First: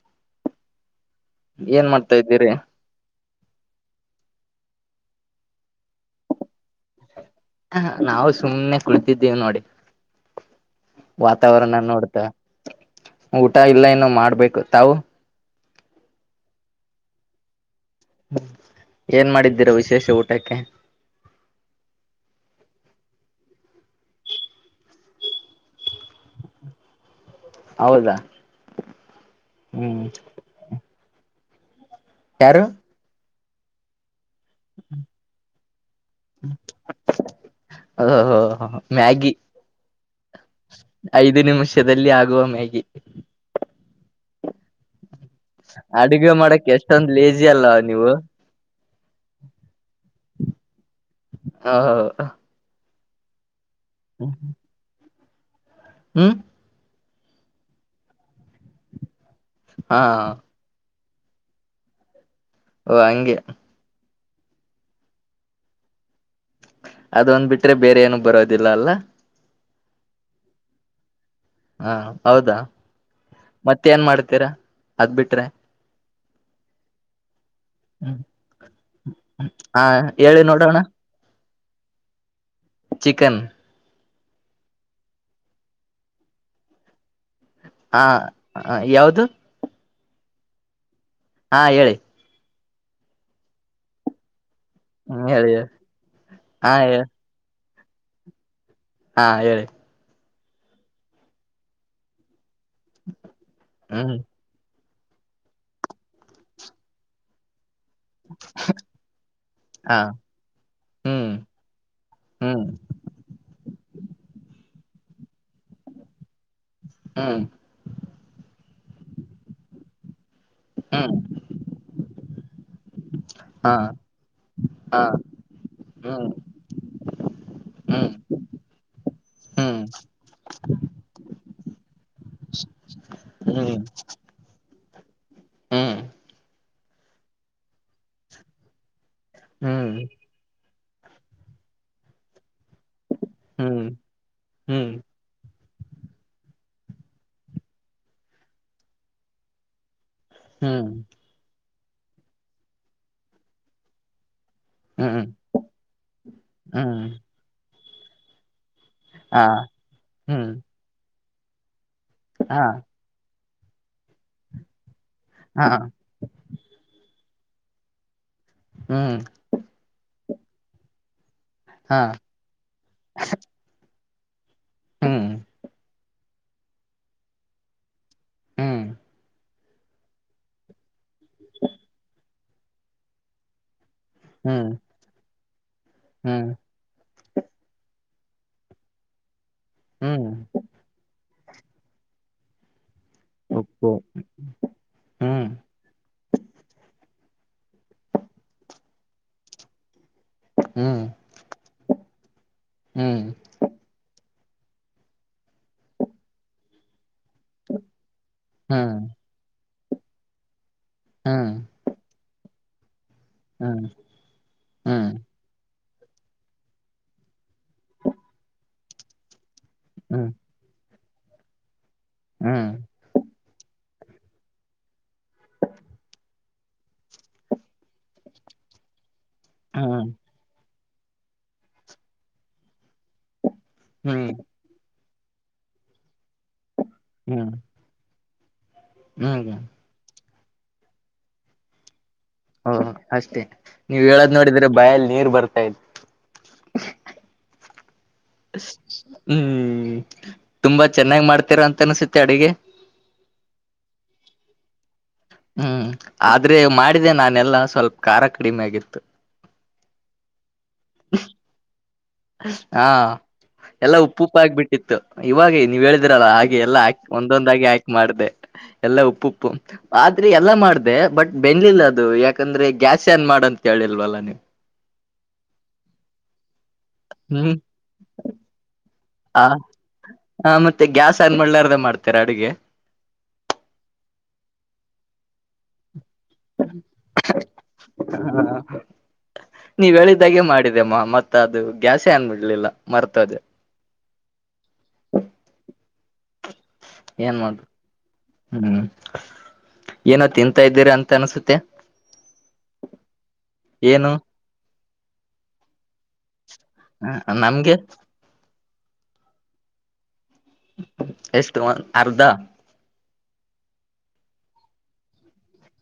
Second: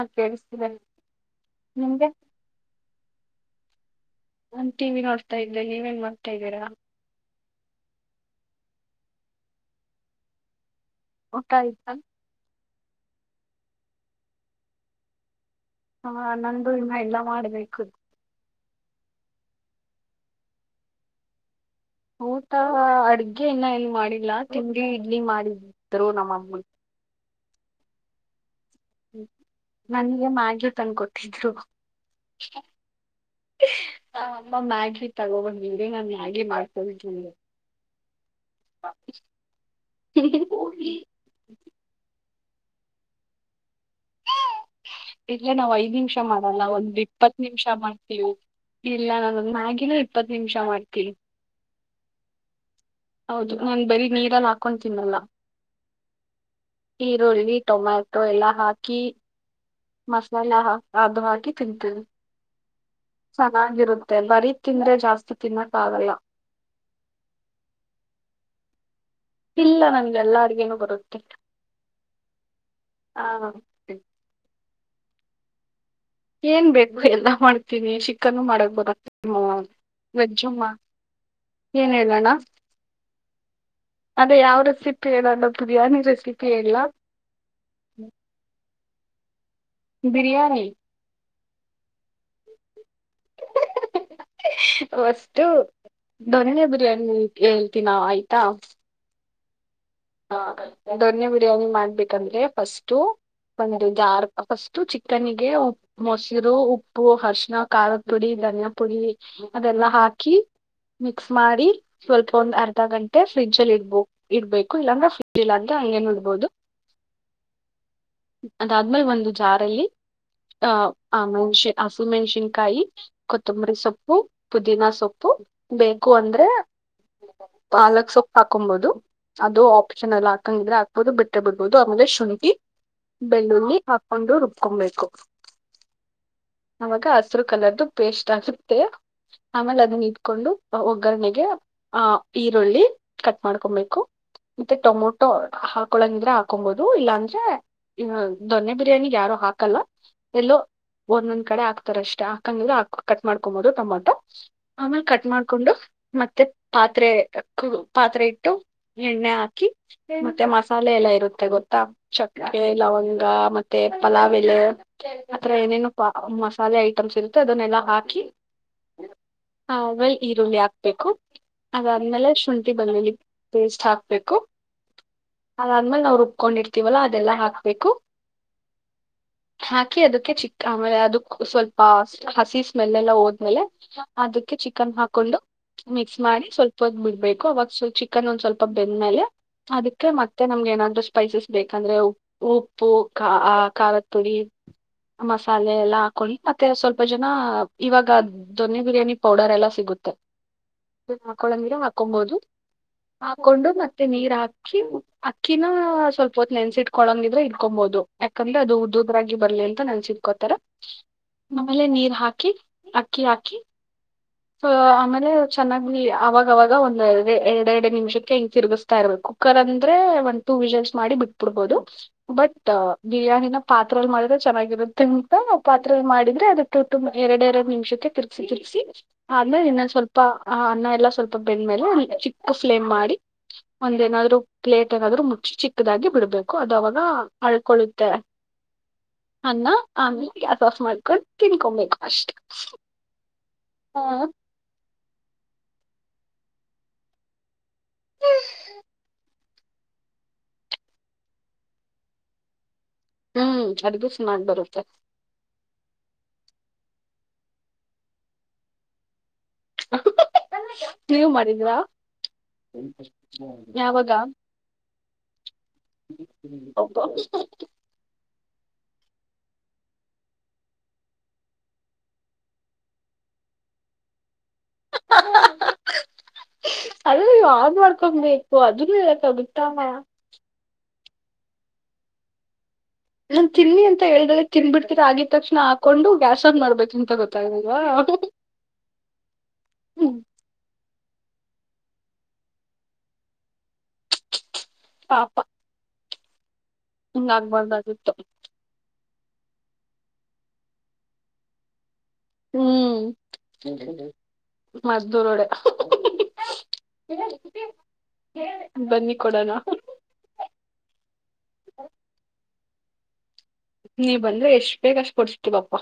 ಹಾ ಕೇಳಿಸ್ತಿದೆ ಏನ್ ನಿಮ್ಗೆ ಮಾಡ್ತಾ ಇದ್ದೀರಿ. ನಾನ್ ಟಿ ವಿ ನೋಡ್ತಾ ಇದ್ದೆ ನೀವೇನ್ ಮಾಡ್ತಾ ಇದ್ದೀರಾ. ಹ ನಾವು ಸುಮ್ಮ್ನೆ ಕುಳಿತಿದ್ದೇವಿ ನೋಡಿ. ಊಟ ವಾತಾವರಣ ಆಯ್ತಾ ನೋಡ್ತ, ಊಟ ಇಲ್ಲ ಏನು ಮಾಡ್ಬೇಕು ತಾವು. ಹಾ ನಂದು ಇನ್ನ ಎಲ್ಲಾ ಮಾಡ್ಬೇಕು. ಏನ್ ಮಾಡಿದ್ದೀರಾ ವಿಶೇಷ ಊಟಕ್ಕೆ. ಊಟ ಅಡ್ಗೆ ಇನ್ನು ಏನು ಮಾಡಿಲ್ಲಾ, ತಿಂಡಿ ಇಡ್ಲಿ ಮಾಡಿದ್ರು ನಮ್ಮಮ್ಮೂ. ಹೌದಾ. ಹ್ಮ್ ನನಗೆ ಮಾಗಿ ತಂದಕೊಟ್ಟಿದ್ರು. ಯಾರು. ಹ ಅಮ್ಮ ಮ್ಯಾಗಿ ತಗೋಬಂದಿದ್ರು ನ ಮ್ಯಾಗಿ ಮಾಡ್ಕೊಂಡ್ ತಿಂದೆ. ಹೋ ಹ ಮ್ಯಾಗಿ ಐದು ನಿಮಿಷದಲ್ಲಿ ಆಗುವ ಮ ಮಾಗಿ. ಹುಹೂ. ಇಲ್ಲೇ ನಾವ್ ಐದ್ ನಿಮಿಷ ಅಡುಗೆ ಮಾಡಲ್ಲ ಮಾಡಕ್ ಒಂದ್ ಎಷ್ಟೊಂದ್ ಇಪ್ಪತ್ತು ಲೇಜಿ ನಿಮಿಷ ಅಲ್ವಾ ನೀವು ಮಾಡ್ತೀವಿ ಇಲ್ಲ ನಾನೊ ಮ್ಯಾಗಿನ ಇ ಇಪ್ಪತ್ತು ನಿಮಿಷ ಮಾಡ್ತೀವಿ. ಹಾ. ಹೌದು ನಾನ್ ಬರೀ ನೀರಲ್ಲಿ ಹಾಕೊಂಡ್ ತಿನ್ನಲ್ಲಾ. ಹ್ಮ್. ಈರುಳ್ಳಿ, ಟೊಮ್ಯಾಟೊ ಎಲ್ಲಾ ಹಾಕಿ ಹಾ ಮಸಾಲ ಹಾ ಅದು ಹಾಕಿ ತಿಂತೀವಿ. ಓ ಹಂಗೆ. ಮತ್ತೆ ಬರೀ ತಿಂದ್ರೆ ಜಾಸ್ತಿ ತಿನ್ನೋಕ್ಕ ಆಗಲ್ಲ. ಅದೊಂದ್ ಬಿಟ್ರೆ ಬೇರೆ ಏನ್ ಬರೋದಿಲ್ಲ ಅಲ್ಲ. ಇಲ್ಲ ನನ್ಗೆ ಎಲ್ಲಾ ಅಡುಗೆನು ಬರುತ್ತೆ. ಹಾ ಹೌದಾ ಆ ಮತ್ತೆ ಏನ್ ಮಾಡ್ತೀರಾ ಅದ್ ಬಿಟ್ರೆ ಏನ್ ಬೇಕು ಎಲ್ಲ ಮಾಡ್ ನಿ ಚಿಕನ್ನು ಮಾಡಕ್ ಬ ಹಾ ಹೇಳಿ ವೆಜ್ಜುಮ್ಮ ನೋಡೋಣ ಏನ್ ಹೇಳಣ್ಣ. ಚಿಕನ್ ಅದೇ ಯಾವ್ ರೆಸಿಪಿ ಹೇಳಲ್ಲ ಬಿರಿಯಾನಿ ರೆಸಿಪಿ ಹೇಳ್ಳ. ಹಾ ಯಾವ್ದು. ಬಿರಿಯಾನಿ. ಹಾ ಹೇಳಿ. ಹ್ಮ ಫರ್ಸ್ಟ್ ಹೇಳಿ ಹೇಳಿ. ದೊನ್ನೆ ಹಾ ಹೇಳಿ ಬಿರಿಯಾನಿ ಹೇಳ್ತನಿ ಆಯ್ತಾ. ಹಾ ಹೇಳಿ. ಹ ದೊನ್ನೆ ಬಿರಿಯಾನಿ ಮಾಡ್ಬೇಕಂದ್ರೆ ಫಸ್ಟು ಒಂದು ಹ್ಮ್ ಜಾರಕ ಫಸ್ಟ್ ಚಿಕನ್ಗೆ ಹೂಪ್ ಮೊಸಿರು ಉಪ್ಪು ಹಾರ್ಶನ ಖಾರದ ಪುಡಿ ಧನಿಯಾ ಪುಡಿ ಅದೆಲ್ಲ ಹಾ ಹಾಕಿ ಹ್ಮ್ ಮಿಕ್ಸ್ ಮಾಡಿ ಸ್ವಲ್ಪ ಒಂದ್ ಹ್ಮ್ ಅರ್ಧ ಗಂಟೆ ಫ್ರಿಜ ಅಲ್ಲಿ ಇಡ್ಬೋ ಇಡ್ಬೇಕು ಲ್ ಅಂಗ್ರ ಫೀಲ್ ಆಗ ಹಂಗೆ ನೋಡಬಹದು ಹಾ ಅದ್ಮೇಲೆ ಒಂದು ಜಾರಲ್ಲಿ ಆ ಹ್ಮ್ ಆ ಮೆಣಸನ್ ಹಸುಮೆಣ್ಸಿನ್ಕಾಯಿ ಹಾ ಕೊತ್ತಂಬರಿ ಸೊಪ್ಪು ಪುದೀಿನ ಹಾ ಸೊಪ್ಪು ಬೇಕು ಹ್ಮ್ ಅಂದ್ರೆ ಹ್ಮ್ ಪಾಲಕ್ ಸೊಪ್ಪು ಹಾಕೊಂಬಹುದು ಅದು ಆಪ್ಷನ್ ಎಲ್ಲ ಹಾಕಂಗಿದ್ರೆ ಹಾಕ್ಬೋದು ಬಿಟ್ಟ್ರೆ ಬಿಡ್ಬಹದು ಆಮೇಲೆ ಶುಂಕಿ ಬೆಳ್ಳುಳ್ಳಿ ಹಾಕೊಂಡು ರುಬ್ಕೊಬೇಕು ಹ್ಮ ಅವಾಗ ಹಸರು ಕಲರ್ದು ಪೇಸ್ಟ್ ಆಗುತ್ತೆ ಆಮೇಲೆ ಅದನ್ನ ಹ್ಮ್ ಇಟ್ಕೊಂಡು ಒಗ್ಗರಣೆಗೆ ಆಹ ಈರುಳ್ಳಿ ಕಟ್ ಹ್ಮ್ ಮಾಡ್ಕೊಬೇಕು ಮತ್ತ ಹ್ಮ್ ಟೊಮೊಟೊ ಹಾಕೊಳಂಗಿದ್ರೆ ಹಾಕೊಬಹುದು ಇಲ್ಲಾಂದ್ರೆ ದೊನ್ನೆ ಬಿರಿಯಾನಿ ಯಾರು ಹಾಕಲ್ಲ ಎಲ್ಲೋ ಹ್ಮ್ ಹ್ಮ್ ಒಂದೊಂದ್ ಕಡೆ ಹಾಕ್ತಾರ ಅಷ್ಟೆ ಹಾಕಂಗಿದ್ರ ಕಟ್ ಮಾಡ್ಕೊಬೋದು ಟೊಮೊಟೊ ಆಮೇಲೆ ಕಟ್ ಹ್ಮ್ ಮಾಡ್ಕೊಂಡು ಮತ್ತೆ ಹ್ಮ್ ಪಾತ್ರೆ ಪಾತ್ರೆ ಇಟ್ಟು ಎಣ್ಣೆ ಹಾ ಹಾಕಿ ಮತ್ತೆ ಹ್ಮ್ ಮಸಾಲೆ ಎಲ್ಲ ಇರುತ್ತೆ ಗೊತ್ತಾ ಚಕ್ಕೆ ಹಾ ಲವಂಗ ಮತ್ತೆ ಮತ್ತೆ ಪಲಾವೆಲೆ ಆಥರ ಹಾ ಏನೇನು ಮಸಾಲೆ ಐಟಮ್ಸ್ ಇರುತ್ತೆ ಅದನ್ನೆಲ್ಲಾ ಹಾಕಿ ಹ್ಮ್ ಹಲ್ ಈರುಳ್ಳಿ ಹಾಕ್ಬೇಕು ಹಾ ಅದಾದ್ಮೇಲೆ ಶುಂಠಿ ಬಂದಲಿ ಪೇಸ್ಟ್ ಹಾಕ್ಬೇಕು ಹ್ಮ್ ಅದಾದ್ಮೇಲೆ ನಾಾವವು ರುಬ್ಕೊಂಡಿರ್ತೀವಲ್ಲ ಅದೆಲ್ಲ ಹಾಕ್ಬೇಕು ಹ್ಮ್ ಹಾಕಿ ಅದಕ್ಕೆ ಚಿಕ್ಕ ಆಮೇಲೆ ಅದಕ್ ಸ್ವಲ್ಪ ಹಸಿ ಸ್ಮೆಲ್ ಎಲ್ಲ ಹೋದ್ಮೇಲೆ ಅದಕ್ಕೆ ಹ್ಮ್ ಚಿಕನ್ ಹಾಕೊಂಡು ಮಿಕ್ಸ್ ಮಾಡಿ ಹ್ಮ್ ಸ್ವಲ್ಪ ಹೊ ಬಿಡ್ಬೇಕು ಅವಾಗ ಸ್ ಚ ಚಿಕನ್ ಒಂದ್ ಸ್ವಲ್ಪ ಬೆಂದ್ಮೇಲೆ ಅದಕ್ಕೆ ಹ್ಮ್ ಮತ್ತೆ ನಮ್ಗೆ ಏನಾದ್ರು ಸ್ಪೈಸಸ್ ಬೇಕಂದ್ರೆ ಉ ಉ ಪೂ ಆ ಉಪ್ಪು ಕಾಲತಳಿ ಹ್ಮ್ ಮಸಾಲೆ ಎಲ್ಲ ಹಾಕೊಳ್ಳಿ ಮತ್ತೆ ಸ್ವಲ್ಪ ಜನ ಇವಾಗ ದೊನ್ನೆ ಬಿರಿಯಾನಿ ಪೌಡರ್ ಎಲ್ಲ ಸಿಗುತ್ತೆ ಹ್ಮ್ ಹ್ಮ್ ಈರ ಅಕ್ಕಿ ಅಕ್ಕಿನ ಸ್ವಲ್ಪ ಹೊತ್ ನೆನ್ಸಿಟ್ ಕೊಳಂಗಿದ್ರೆ ಇಡ್ಕೊಬಹುದು ಯಾಕಂದ್ರೆ ಅದು ಹ್ಮ್ ಉದ ಉದ್ರಾಗಿ ಬರ್ಲಿ ಅಂತ ನನ್ಸತ್ಕೋತಾರ ಹ್ಮ್ ಆಮೇಲೆ ನೀರ್ ಹಾಕಿ ಅಕ್ಕಿ ಹಾಕಿ ಹ್ಮ್ ಹ್ಮ್ ಹ್ಮ್ ಆಮೇಲೆ ಚೆನ್ನಾಗ್ ಅವಾಗವಾಗ ಒಂದ್ ಎರ ಎರಡೆ ಎರಡು ನಿಮಿಷಕ್ಕೆ ಹ ತಿರುಗಿಸ್ತಾ ಇರ್ಬೇಕು ಕರ್ ಅಂದ್ರೆ ಒನ್ ಟೂ ವಿಜಲ್ಸ್ ಮಾಡಿ ಬಿಟ್ಬಿಡ್ಬಹದು ಬಟ್ ಹ್ಮ್ ಬಿರಿಯಾನಿನ ಪಾತ್ರರೆಲ್ ಮಾಡಿದ್ರೆ ಚೆನ್ನಾಗಿರುತ್ತೆ ಅಂತ ಪಾತ್ರರೆಲ್ ಮಾಡಿದ್ರೆ ಅದಕ್ಕೆ ತುಂಬ ಎರಡ್ ಎರಡ್ ನಿಮಿಷಕ್ಕೆ ತಿರ್ಸಿ ತಿರ್ಸಿ ್ಮೇಲೆ ಇನ್ನೊಂದು ಹ್ಮ್ ಹ್ಮ್ ಸ್ವಲ್ಪ ಆ ಅನ್ನ ಎಲ್ಲ ಸ್ವಲ್ಪ ಬೆಂದ್ಮೇಲೆ ಚಿಕ್ಕ ಫ್ಲೇಮ್ ಮಾಡಿ ಹ್ಮ್ ಒಂದೇಏನಾದ್ರು ಪ್ಲೇಟ್ ಏನಾದ್ರು ಮುಚ್ಚಿ ಚಿಕ್ಕದಾಗಿ ಬಿಡ್ಬೇಕು ಅದುವಾಗ ಹ್ಮ್ ಅಳ್ಕೊಳ್ಳುತ್ತೆ ಹ್ಮ್ ಅನ್ನ ಆಮೇಲೆ ಗ್ಯಾಸ್ ಆಫ್ ಮಾಡ್ಕೊಂಡು ತಿನ್ಕೊಬೇಕು ಅಷ್ಟು ಹ ಅಷ್ಟೇ ನೀವ್ ಹೇಳದ್ ನೋಡಿದ್ರೆ ಬಯಲ್ ನೀರ್ ಬರ್ತಾ ಇಲ್ ಹ್ಮ್ ತುಂಬಾ ಚೆನ್ನಾಗಿ್ ಮಾಡ್ತೀರ ಅಂತ ಅನ್ಸುತ್ತೆ ಅಡುಗೆ ಹ್ಮ್ ಅದ ದಿವಸ ಮಾಡಿ ಬರುತ್ತೆ ಹ್ಮ್ ಆದ್ರೆ ಮಾಡಿದೆ ನಾನೆಲ್ಲಾ ಸ್ವಲ್ಪ ಖಾರ ಕಡಿಮೆ ಆಗಿತ್ತು ನೀವು ಮಾಡಿದ್ರ ಹಾ ಎಲ್ಲಾ ಉಪ್ಪ ಉಪ್ಪ ಆಗ್ಬಿಟ್ಟಿತ್ತು ಇವಾಗ ನೀವ್ ಹೇಳಿದಿ್ರಲ್ಲ ಹಾಗೆ ಎಲ್ಲ ಹಾ ಒಂದೊಂದಾಗಿ ಆಾಕೆ ಮಾಡ್ದೆ ಎಲ್ಲಾ ಉಪ್ಪು ಉಪ್ಪು ಆದ್ರೆ ಎಲ್ಲಾ ಮಾಡ್ದ ಬಟ್ ಬೆಂದಲಿಲ್ಲ ಅದು ಯಾಕಂದ್ರೆ ಗ್ಯಾಸ್ ಏನ್ ಮಾಡ ಅಂತ ಕಿಲ್ವಲ್ಲ ನೀವು ಅದು ಹ್ಮ್ ಯ್ ಮಾಡ್ಕೊಬೇಕು ಅದ ಕಗಿತಾಮ ಆ ಮತ್ತೆ ಗ್ಯಾಸ್ ಅನ್ ಮಾಡಾರ್ದ ಮಾಡ್ತಾರೆ ಅಡುಗೆ ನಾ ತಿನ್ನಿ ಅಂತ ಹೇಳ್ದ್ರೆ ತಿಿಂದ ಬಿಡ್ತಿರ ಆಗಿದ ತಕ್ಷಣ ಹಾಕೊಂಡು ಗ್ಯಾಸ್ ಆನ್ ಮಾಡ್ಬೇಕು ಅಂತ ಗೊತ್ತಾಗಲ್ವಾ ನೀವ್ ಹೇಳಿದ್ದಾಗೆ ಮಾಡಿದಮ್ಮ ಮತ್ ಅದು ಗ್ಯಾಸಹೇ ಆನ್ ಮಾಡಲಿಲ್ಲ ಮರ್ತೋದೆ ಪಾಪ ಹಿಂಗ್ ಏನ್ ಮಾಡ ಆಗ್ಬಾರ್ದಾಗಿತ್ತು ಹ್ಮ್ ಏನೋ ತಿಂತಾ ಇದ್ದೀರಾ ಅಂತ ಅನ್ಸುತ್ತೆ ಹ್ಮ್ ಏನು ಮದ್ದೂರು ವಡೆ ಹ ನನಗೆ ಬನ್ನಿ ಕೊಡೋಣ ಎಷ್ಟು ಅರ್ದ ನೀವ್ ಬಂದ್ರೆ ಎಷ್ಟ್ ಬೇಕು ಅಷ್ಟು ಕೊಡ್ಸತೀವಪ್ಪ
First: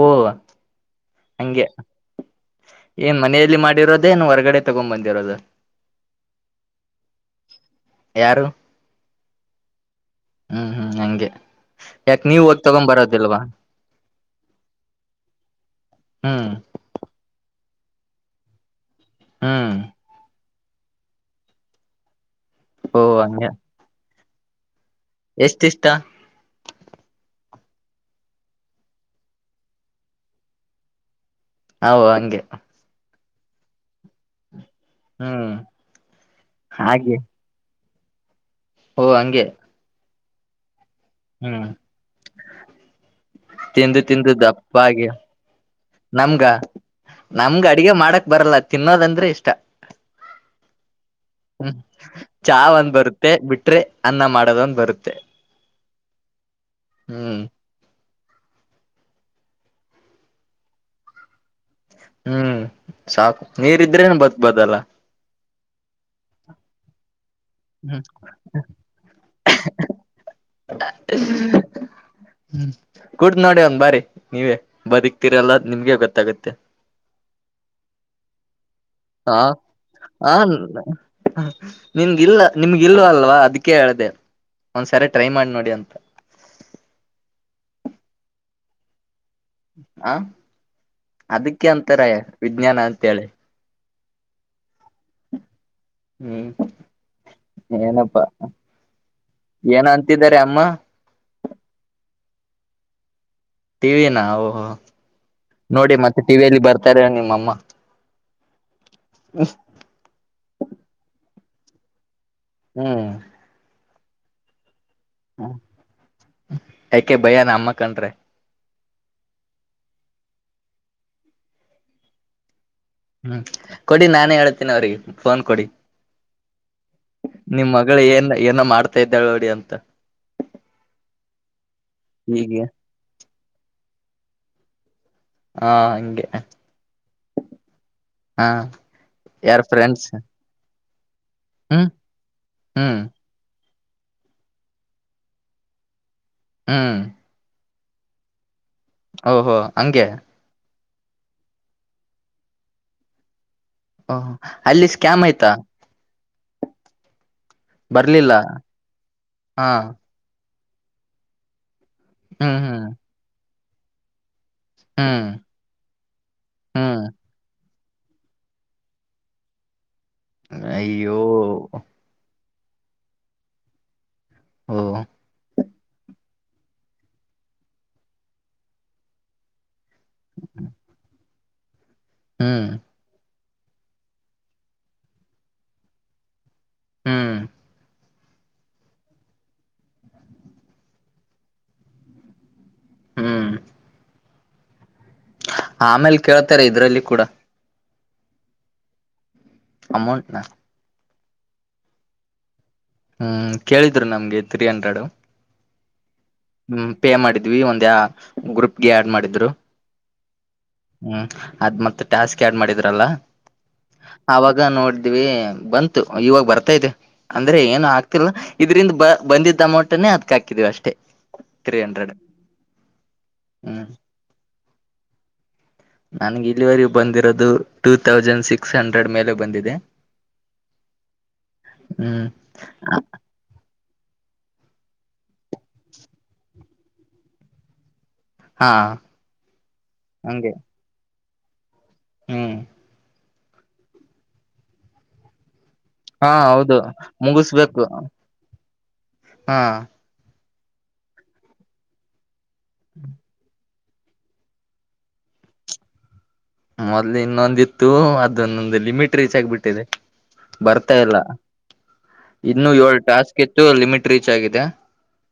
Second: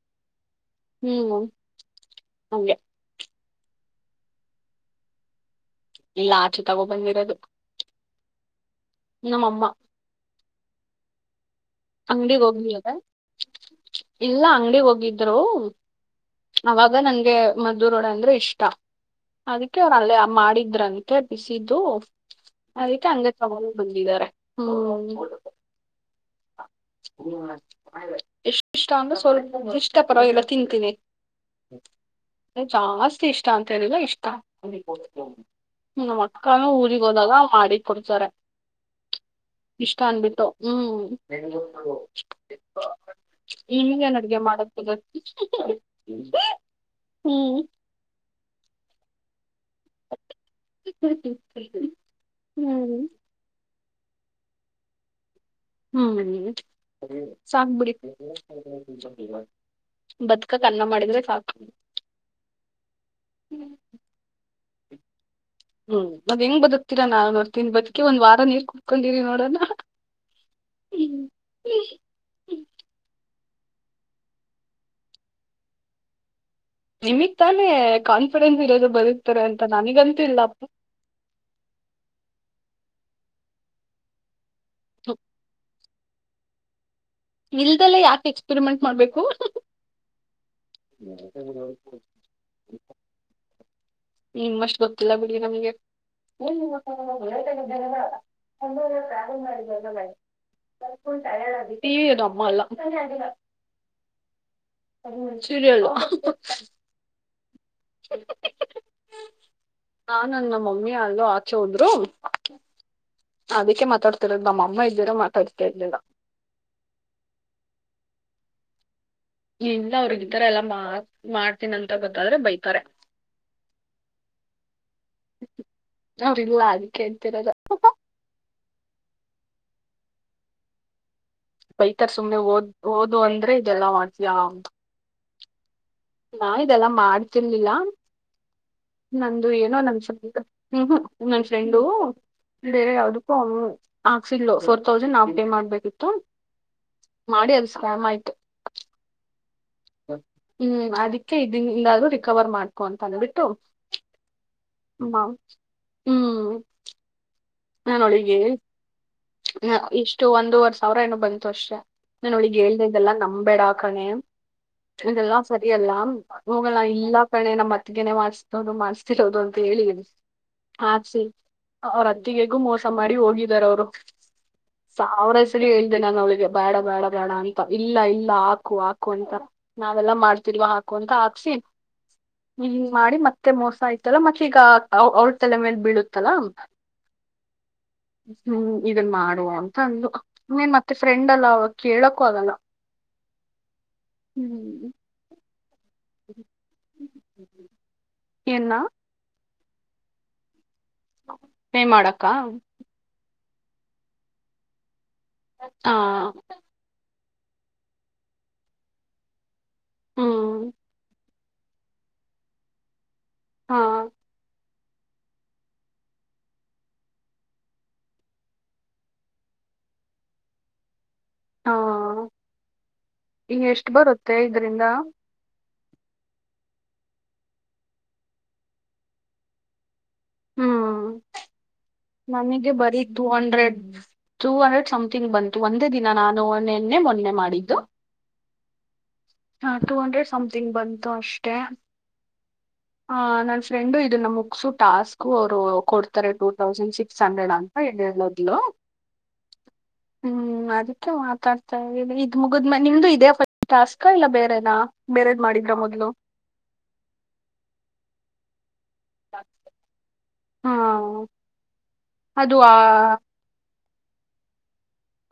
ಓ ಹ್ಮ್ ಹಂಗೆ ಹಂಗೆ ಏನ್ ಮನೆಯಲ್ಲಿ ಮಾಡಿರೋದೇನು ಹೊರಗಡೆ ತಗೊಂಡ್ ಬಂದಿರೋದು ಇಲ್ಲ ಆಚೆ ತಗೋ ತಕೊ ಬಂದಿರೋದು ಯಾರು ನಮ್ಮ ಅಮ್ಮ ಹ್ಮ್ ಹ್ಮ್ ಹಂಗೆ ಯಾಕ ಅಂಗಡಿಗ್ ನೀವ್ ಹೋಗಿ ತಗೊಂಡ್ ಹೋಗ್ಲಿವಾ ಬರೋದಿಲ್ವಾ ಇಲ್ಲ ಅಂಗಡಿಗ್ ಹೋಗಿದ್ರು ಹ್ಮ್ ಅವಾಗ ನಂಗೆ ಮದ್ದುರೋಡೆ ಅಂದ್ರೆ ಇಷ್ಟ ಹ್ಮ್ ಅದಕ್ಕೆ ಅವ್ರ ಅಲ್ಲೇ ಮಾಡಿ ದ್ರಂತೆ ಬಿಸಿದ್ದು ಓ ಅದಕ್ಕೆ ಹಂಗೆ ತಕೊಂಡು ಬಂದಿದ್ದಾರೆ ಎಷ್ಟು ಇಷ್ಟ ಎಷ್ಟು ಇಷ್ಟ ಅಂದ್ರೆ ಸ್ವಲ್ಪ ಇಷ್ಟ ಪರವಾಗಿಲ್ಲ ತಿಂತೀನಿ ಹಓ ಹಂಗೆ ಜಾಸ್ತಿ ಇಷ್ಟ ಅಂತ ಹೇಳಿಲ್ಲ ಇಷ್ಟ ಹ್ಮ ಹ್ಮ್ ನಮ್ಮ ಅಕ್ಕನು ಊರಿಗ್ ಹಾಗೆ ಹೋದಾಗ ಮಾಡಿ ಕೊಡ್ತಾರೆ ಓ ಹಂಗೆ ಹ್ಮ್ ಹ್ಮ್ ತಿಂದು ನಿಮಗೇನು ತಿಂದು ಅಡ್ಗೆ ಮಾಡೋಕೆ ದಪ್ಪಾಗಿ ಗೊತ್ತು ನಮ್ಗ ನಮ್ಗ ಅಡಿಗೆ ಮಾಡಕ್ ಬರಲ್ಲ ತಿನ್ನೋದಂದ್ರೆ ಇಷ್ಟ ಹ್ಮ ಚಾ ಒಂದ್ ಬರುತ್ತೆ ಬಿಟ್ರೆ ಅನ್ನ ಮಾಡೋದೊಂದ ಬರುತ್ತೆ ಹ್ಮ ಹ್ಮ್ ಸಾಕು ಬಿಡಿ ಬತ್ಕಕ್ ಅನ್ನ ಮಾಡಿದ್ರೆ ಸಾಕು ಹ್ಮ್ ಸಾಕು ನೀರಿದ್ರೆ ಬದ್ಕೋಬಹುದಲ್ಲ ಹ್ಮ್ ಅದ್ ಹೆಂಗ್ ಬದುತ್ತೀರಾ ನಾ ನೋಡ್ತನಿ ಬದುಕಿ ಹ್ಮ್ ಒಂದ್ ವಾರ ನೀರ್ ಕುತ್ಕೊಂಡಿರಿ ನೋಡಣ ಹ್ಮ ಕೂಡ್ ನೋಡಿ ಒಂದ್ ಬಾರಿ ನೀವೇ ಬದಿಕ್ತಿರಲ್ಲ ನಿಮ್ಗೆ ಗೊತ್ತಾಗುತ್ತೆ ನಿಮಿಗ್ ತಾನೇ ಕಾನ್ಫಿಡೆನ್ಸ್ ಇರೋದು ಹಾ ಬದುಕ್ತಾರೆ ಅಂತ ನನಗಂತೂ ಹ ಇಲ್ಲಪ್ಪ ನಿನ್ಗಿಲ್ಲ ನಿಮ್ಗೆ ಇಲ್ ಅಲ್ವಾ ಅದಕ ಹೇಳ್ದ ಒಂದ್ಸರಿ ಟ್ರೈ ಮಾಡಿ ನೋಡಿ ಅಂತ ಇಲ್ದೆಲ್ಲೇ ಯಾಕೆ ಎಕ್ಸ್ಪೆರಿಮೆಂಟ್ ಮಾಡ್ಬೇಕು ಹ ಅದಕ್ಕೆ ಅಂತರ ವಿಜ್ಞಾನ ಅಂತೇಳಿ ನಿಮ್ಷ್ಟ ಗೊತ್ತಿಲ್ಲ ಬಿಡಿ ನಮ್ಗೆ ಹ್ಮ್ ಏನಪ್ಪಾ ಏನ ಅಂತಿದ್ದಾರೆ ಅಮ್ಮ ಅ ಟಿವಿನ ಓಹೋ ಸೀರಿಯಲ್ ನೋಡಿ ಮತ್ತೆ ಟಿವಿಯಲ್ಲಿ ಬರ್ತಾರೆ ನಿಮ್ಮಮ್ಮ ನಾ ನನ್ನ ಮಮ್ಮಿ ಅಲ್ಲೂ ಆಚೆ ಹೋದ್ರು ಹ್ಮ್ ಅದಕ್ಕೆ ಮಾಡ್ತಿರೋದು ನಮ್ಮ ಅಮ್ಮ ಇದ್ದೀರ ಮಾತಾಡ್ತಿ ಇರ್ಲಿಲ್ಲ ಯಾಕೆ ಭಯನ ಅಮ್ಮ ಕಂಡ್ರೆ ಇಲ್ಲ ಇತರ ಎಲ್ಲ ಮಾಡ್ತೀನ ಅಂತ ಗೊತ್ತಾದ್ರೆ ಬೈತಾರೆ ಹ್ಮ್ ಕೊಡಿ ನಾನೇ ಹೇಳ್ತೇನಿ ಅವ್ರಿಗೆ ಫೋನ್ ಕೊಡಿ ಅವ್ರಿಲ್ಲ ಅದಕ್ಕೆ ನಿಮ್ ಹೇಳ್ತಿರೋದು ಮಗಳ ಏನ್ ಏನ ಮಾಡ್ತಾ ಇದ್ದಾಳೆ ನೋಡಿ ಅಂತ ಬೈತರ್ ಸುಮ್ನೆ ಹೀಗೆ ಓದ್ ಓದು ಅಂದ್ರೆ ಇದೆಲ್ಲಾ ಮಾಡ್ತಿಯಾ ಅಂತ ಹ ಹಂಗೆ ನಾ ಇದೆಲ್ಲ ಮಾಡ್ತಿರ್ಲಿಲ್ಲ ಹ ನಂದು ಯಾರ ಏನೋ ನಮ್ಮ ಫ್ರೆಂಡ್ಸ್ ಹ್ಮ್ ಹ್ಮ ನನ್ನನ್ ಫ್ರೆಂಡು ಹ್ಮ್ ಬೇರೆ ಹ್ಮ್ ಯಾವದಕ್ಕೂ ಅವ ಆಾಕ್ಸ ಇಲ್ ಫೋರ್ ತೌಸಂಡ್ ನಾವ್ ಪೇ ಮಾಡ್ಬೇಕಿತ್ತು ಹ್ಮ್ ಕಾಮ ಆಯ್ತು ಓಹೋ ಹಂಗೆ ಹ್ಮ್ ಅದಿಕ್ಕೆ ಇದಿನಿಂದಾದ್ರೂ ರಿಕವರ್ ಮಾಡ್ಕೊ ಅಂತ ಅಂದಬಿಟ್ಟು ಓಹೋ ಅಲ್ಲಿ ಸ್ಕ್ಯಾಮ್ ಬಾ ಆಯ್ತಾ ಹ್ಮ್ ನಾನ್ ಬರ್ಲಿಲ್ಲ ನೋಡುಗೆ ಹಾ ಇಷ್ಟು ಒಂದವರೆ ಸಾವಿರ ಏನ ಬಂತು ಅಷ್ಟೇ ನನ್ು ಒಳಗ್ ಹ್ಮ್ ಹ್ಮ್ ಹೇ್ದಿದ್ದಲ್ಲಾ ನಮ್ೇಡ ಕಣೆ ಹ್ಮ್ ಇದೆಲ್ಲಾ ಸರಿಯಲ್ಲ ಹೋಗಲ್ಲ ಹ್ಮ್ ಇಲ್ಲ ಕಣೆ ನಮ್ಮ ಅತ್ತಿಗೆನೆ ಮಾಡಸದು ಮಾಡ್ಸ್ತಿರೋದು ಅಂತ ಹೇಳಿಿ ಅಯ್ಯೋ ಆಚಿ ಅವ್ರ ಅತ್ತಿಗೆ ು ಮೋಸ ಮಾಡಿ ಹೋಗಿದಾರ ಅವ್ರು ಓ ಸಾವಿರ ಹೆಸರಿ ಹೇಳ್ದ ನಾನ ಅವ್ಳಿಗೆ ಬೇಡ ಬೇಡ ಬೇಡ ಅಂತ ಇಲ್ಲ ಇಲ್ಲ ಹಾಕು ಹಾಕು ಅಂತ ನಾವೆಲ್ಲಾ ಮಾಡ್ತಿರ್ವ ಹಾಕು ಅಂತ ಹಾಕ್ಸಿ ಹ್ಮ್ ಹನ್ ಮಾಡಿ ಮತ್ತೆ ಮತ್ತೆ ಮೋಸ ಆಯ್ತಲ್ಲ ಮತ್ತೆ ಈಗ ಅವ್ರ ತಲೆ ಮೇಲೆ ಬೀಳುತ್ತಲ್ಲ ಹ್ಮ್ ಹ್ಮ್ ಇದನ್ ಮಾಡುವ ಅಂತ ಅಂದು ನೀನ್ ಮತ್ತೆ ಫ್ರೆಂಡ್ ಅಲ್ಲ ಅವಾಗ ಕೇಳಕ್ಕೂ ಆಲ್ಲ ಹ್ಮ್ ಹ್ಮ್ ಆಮೇಲೆ ಕೇಳ್ತಾರೆ ಇದ್ರಲ್ಲಿ ಕೂಡ ಎನ್ನ ಅಮಲ್ ನ ಹೇ ಮಾಡಕ್ಕ ಹ್ಮ್ ಕೇಳಿದ್ರು ನಮ್ಗೆ ತ್ರೀ ಹಂಡ್ರೆಡ್ ಹಾ ಹ್ಮ ಪೇ ಮಾಡಿದ್ವಿ ಒಂದ ಯ ಗ್ರೂಪ್ಗೆ ಆಡ್ ಮಾಡಿದ್ರು ಹ್ಮ್ ಹ್ಮ್ ಅದ್ ಮತ್ತೆ ಟಾಸ್ಕ್ ಯಡ್ ಮಾಡಿದ್ರಲ್ಲ ಹಾ ಅವವಾಗ ನೋಡಿ ಇದವಿ ಬಂತು ಇವಾಗ ಬರ್ತಾದೆ ಅಂದ್ರೆ ಏನು ಆಗ್ತಿಲ್ಲ ಇದ್ರಂದ ಬ ಬಂದಿದ್ದಮೊಟನ ಹತ್ಕ ಹಾಕಿದೀವಿ ಅಷ್ಟೇ ಹಾ ತ್ರೀ ಹಂಡ್ರೆಡ್ ಈ ಹ್ಮ್ ಎಷ್ಟು ಬರುತ್ತೆ ಇದ್ರಂದ ನನ್ಗೆ ಇಲಿವರಿ ಬಂದಿರೋದು ಟೂ ತೌಸಂಡ್ ಸಿಕ್ಸ್ ಹಂಡ್ರೆಡ್ ಮೇಲೆ ಬಂದಿದೆ ಹ್ಮ್ ಹ್ಮ್ ನನಗೆ ಬರೀ two hundred two hundred something ಬಂತು ಒಂದೇ ದಿನ ನಾನುೆನ್ನೆ ಮೊನ್ನೆ ಮಾಡಿದ್ದು ಹಾ ಹಾ ಟೂ ಹಂಡ್ರೆಡ್ ಹಂಗೆ ಸಮಥಂಗ್ ಬಂತು ಅಷ್ಟೆ ಹ್ಮ್ ಹ ನನ್ ಫ್ರೆಂಡು ಇದನ್ನ ಮುಗಸು ಟಾಸ್ಕ್ ಅವರು ಡ್ತಾರೆ ಹಾ ಟ ಹೌದು ತೌಸಂಡ್ ಸಿ ಹ್ರೆಡ್ ಅಂತ್ ಮುಗಿಸ್ಬೇಕು ಹಾ ಅದಕ್ಕೆ ಮಾತಾಡ್ತಾ ಇದ ಇದ್ ಮುಗ ನಿಮ್ದು ಇದೇಫ ಅಕ್ಕ ಇಲ್ಲ ಬೇರೆನಾ ಬೇರೆದ್ ಮಾಡಿದ್ರ ಮೊದ್ಲು ಮೊದ್ಲು ಇನ್ನೊಂದಿತ್ತು ಅದೊಂದೊಂದು ಲಿಮಿಟ್ ರೀಚ್ ಆಗ್ಬಿಟ್ಟಿದೆ ಹಾ ಬರ್ತಾ ಇಲ್ಲ ಅದು ಇನ್ನು ಆ ಏಳ್ ಟಾಸ್ಕ್ ಇತ್ತು ಲಿಮಿಟ್ ರೀಚ್ ಆಗಿದೆ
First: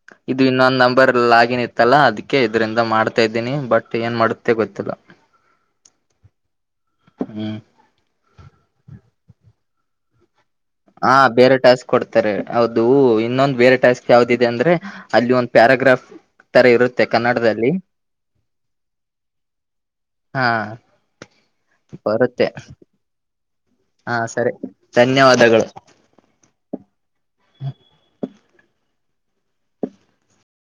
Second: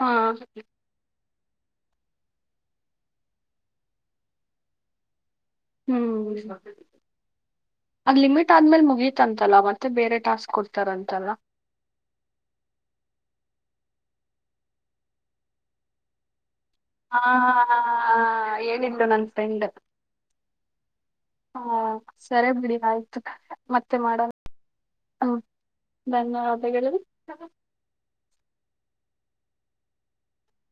ಹ ಇದು ಇನ್ನೊಂದ್ ನಂಬರ್ ಲ ನಿತ್ತಲ್ಲಾ ಅದಕ್ಕೆ ಇದರಿಿಂದ ಮಾಡ್ತಾ ಇದ್ದೀನಿ ಬಟ್ ಏನ್ ಮಾಡುತ್ತೆ ಗೊತ್ತಿಲ್ಲ ಹ್ಮ್ ಹ್ಮ್ ಅದ್ ಲಿಮಿಟ್ ಆದ್ಮೇಲ್ ಮುಗೀತ್ ಅಂತಲ್ಲ ಮತ್ತ ಬೇರೆ ಟಾಸ್ಕ್ ಕೊಟ್ಟ ಹಾ ಬೇರೆ ಟಾಸ್ಕ್ ಕೊಡ್ತಾರೆ ಹೌದು ಇನ್ನೊಂದು್ ಬೇರೆ ಟ್ಯಾಸ್ಕ್ ಯಾವ್ದಿದೆ ಅಂದ್ರೆ ಅಲ್ಲಿ ಒಂದು್ ಪ್ಯಾರಾಗ್ರಾಫ್ ತರ ಇರುತ್ತೆ ಹಾ ಕನ್ನಡದಲ್ಲಿ ಹೇಳಿದ್ಲು ನನ್ ಫ್ರೆಂಡ್ ಹಾ ಹ ಪರತ್ತ ಸರಿ ಬಿಡಿ ಆಯ್ತು ಮತ್ತೆ ಹಾ ಮಾಡೋಣ ಸರಿ ಹ್ಮ್ ಧನ್ಯವಾದಗಳು. ಧನ್ಯವಾದಗಳು.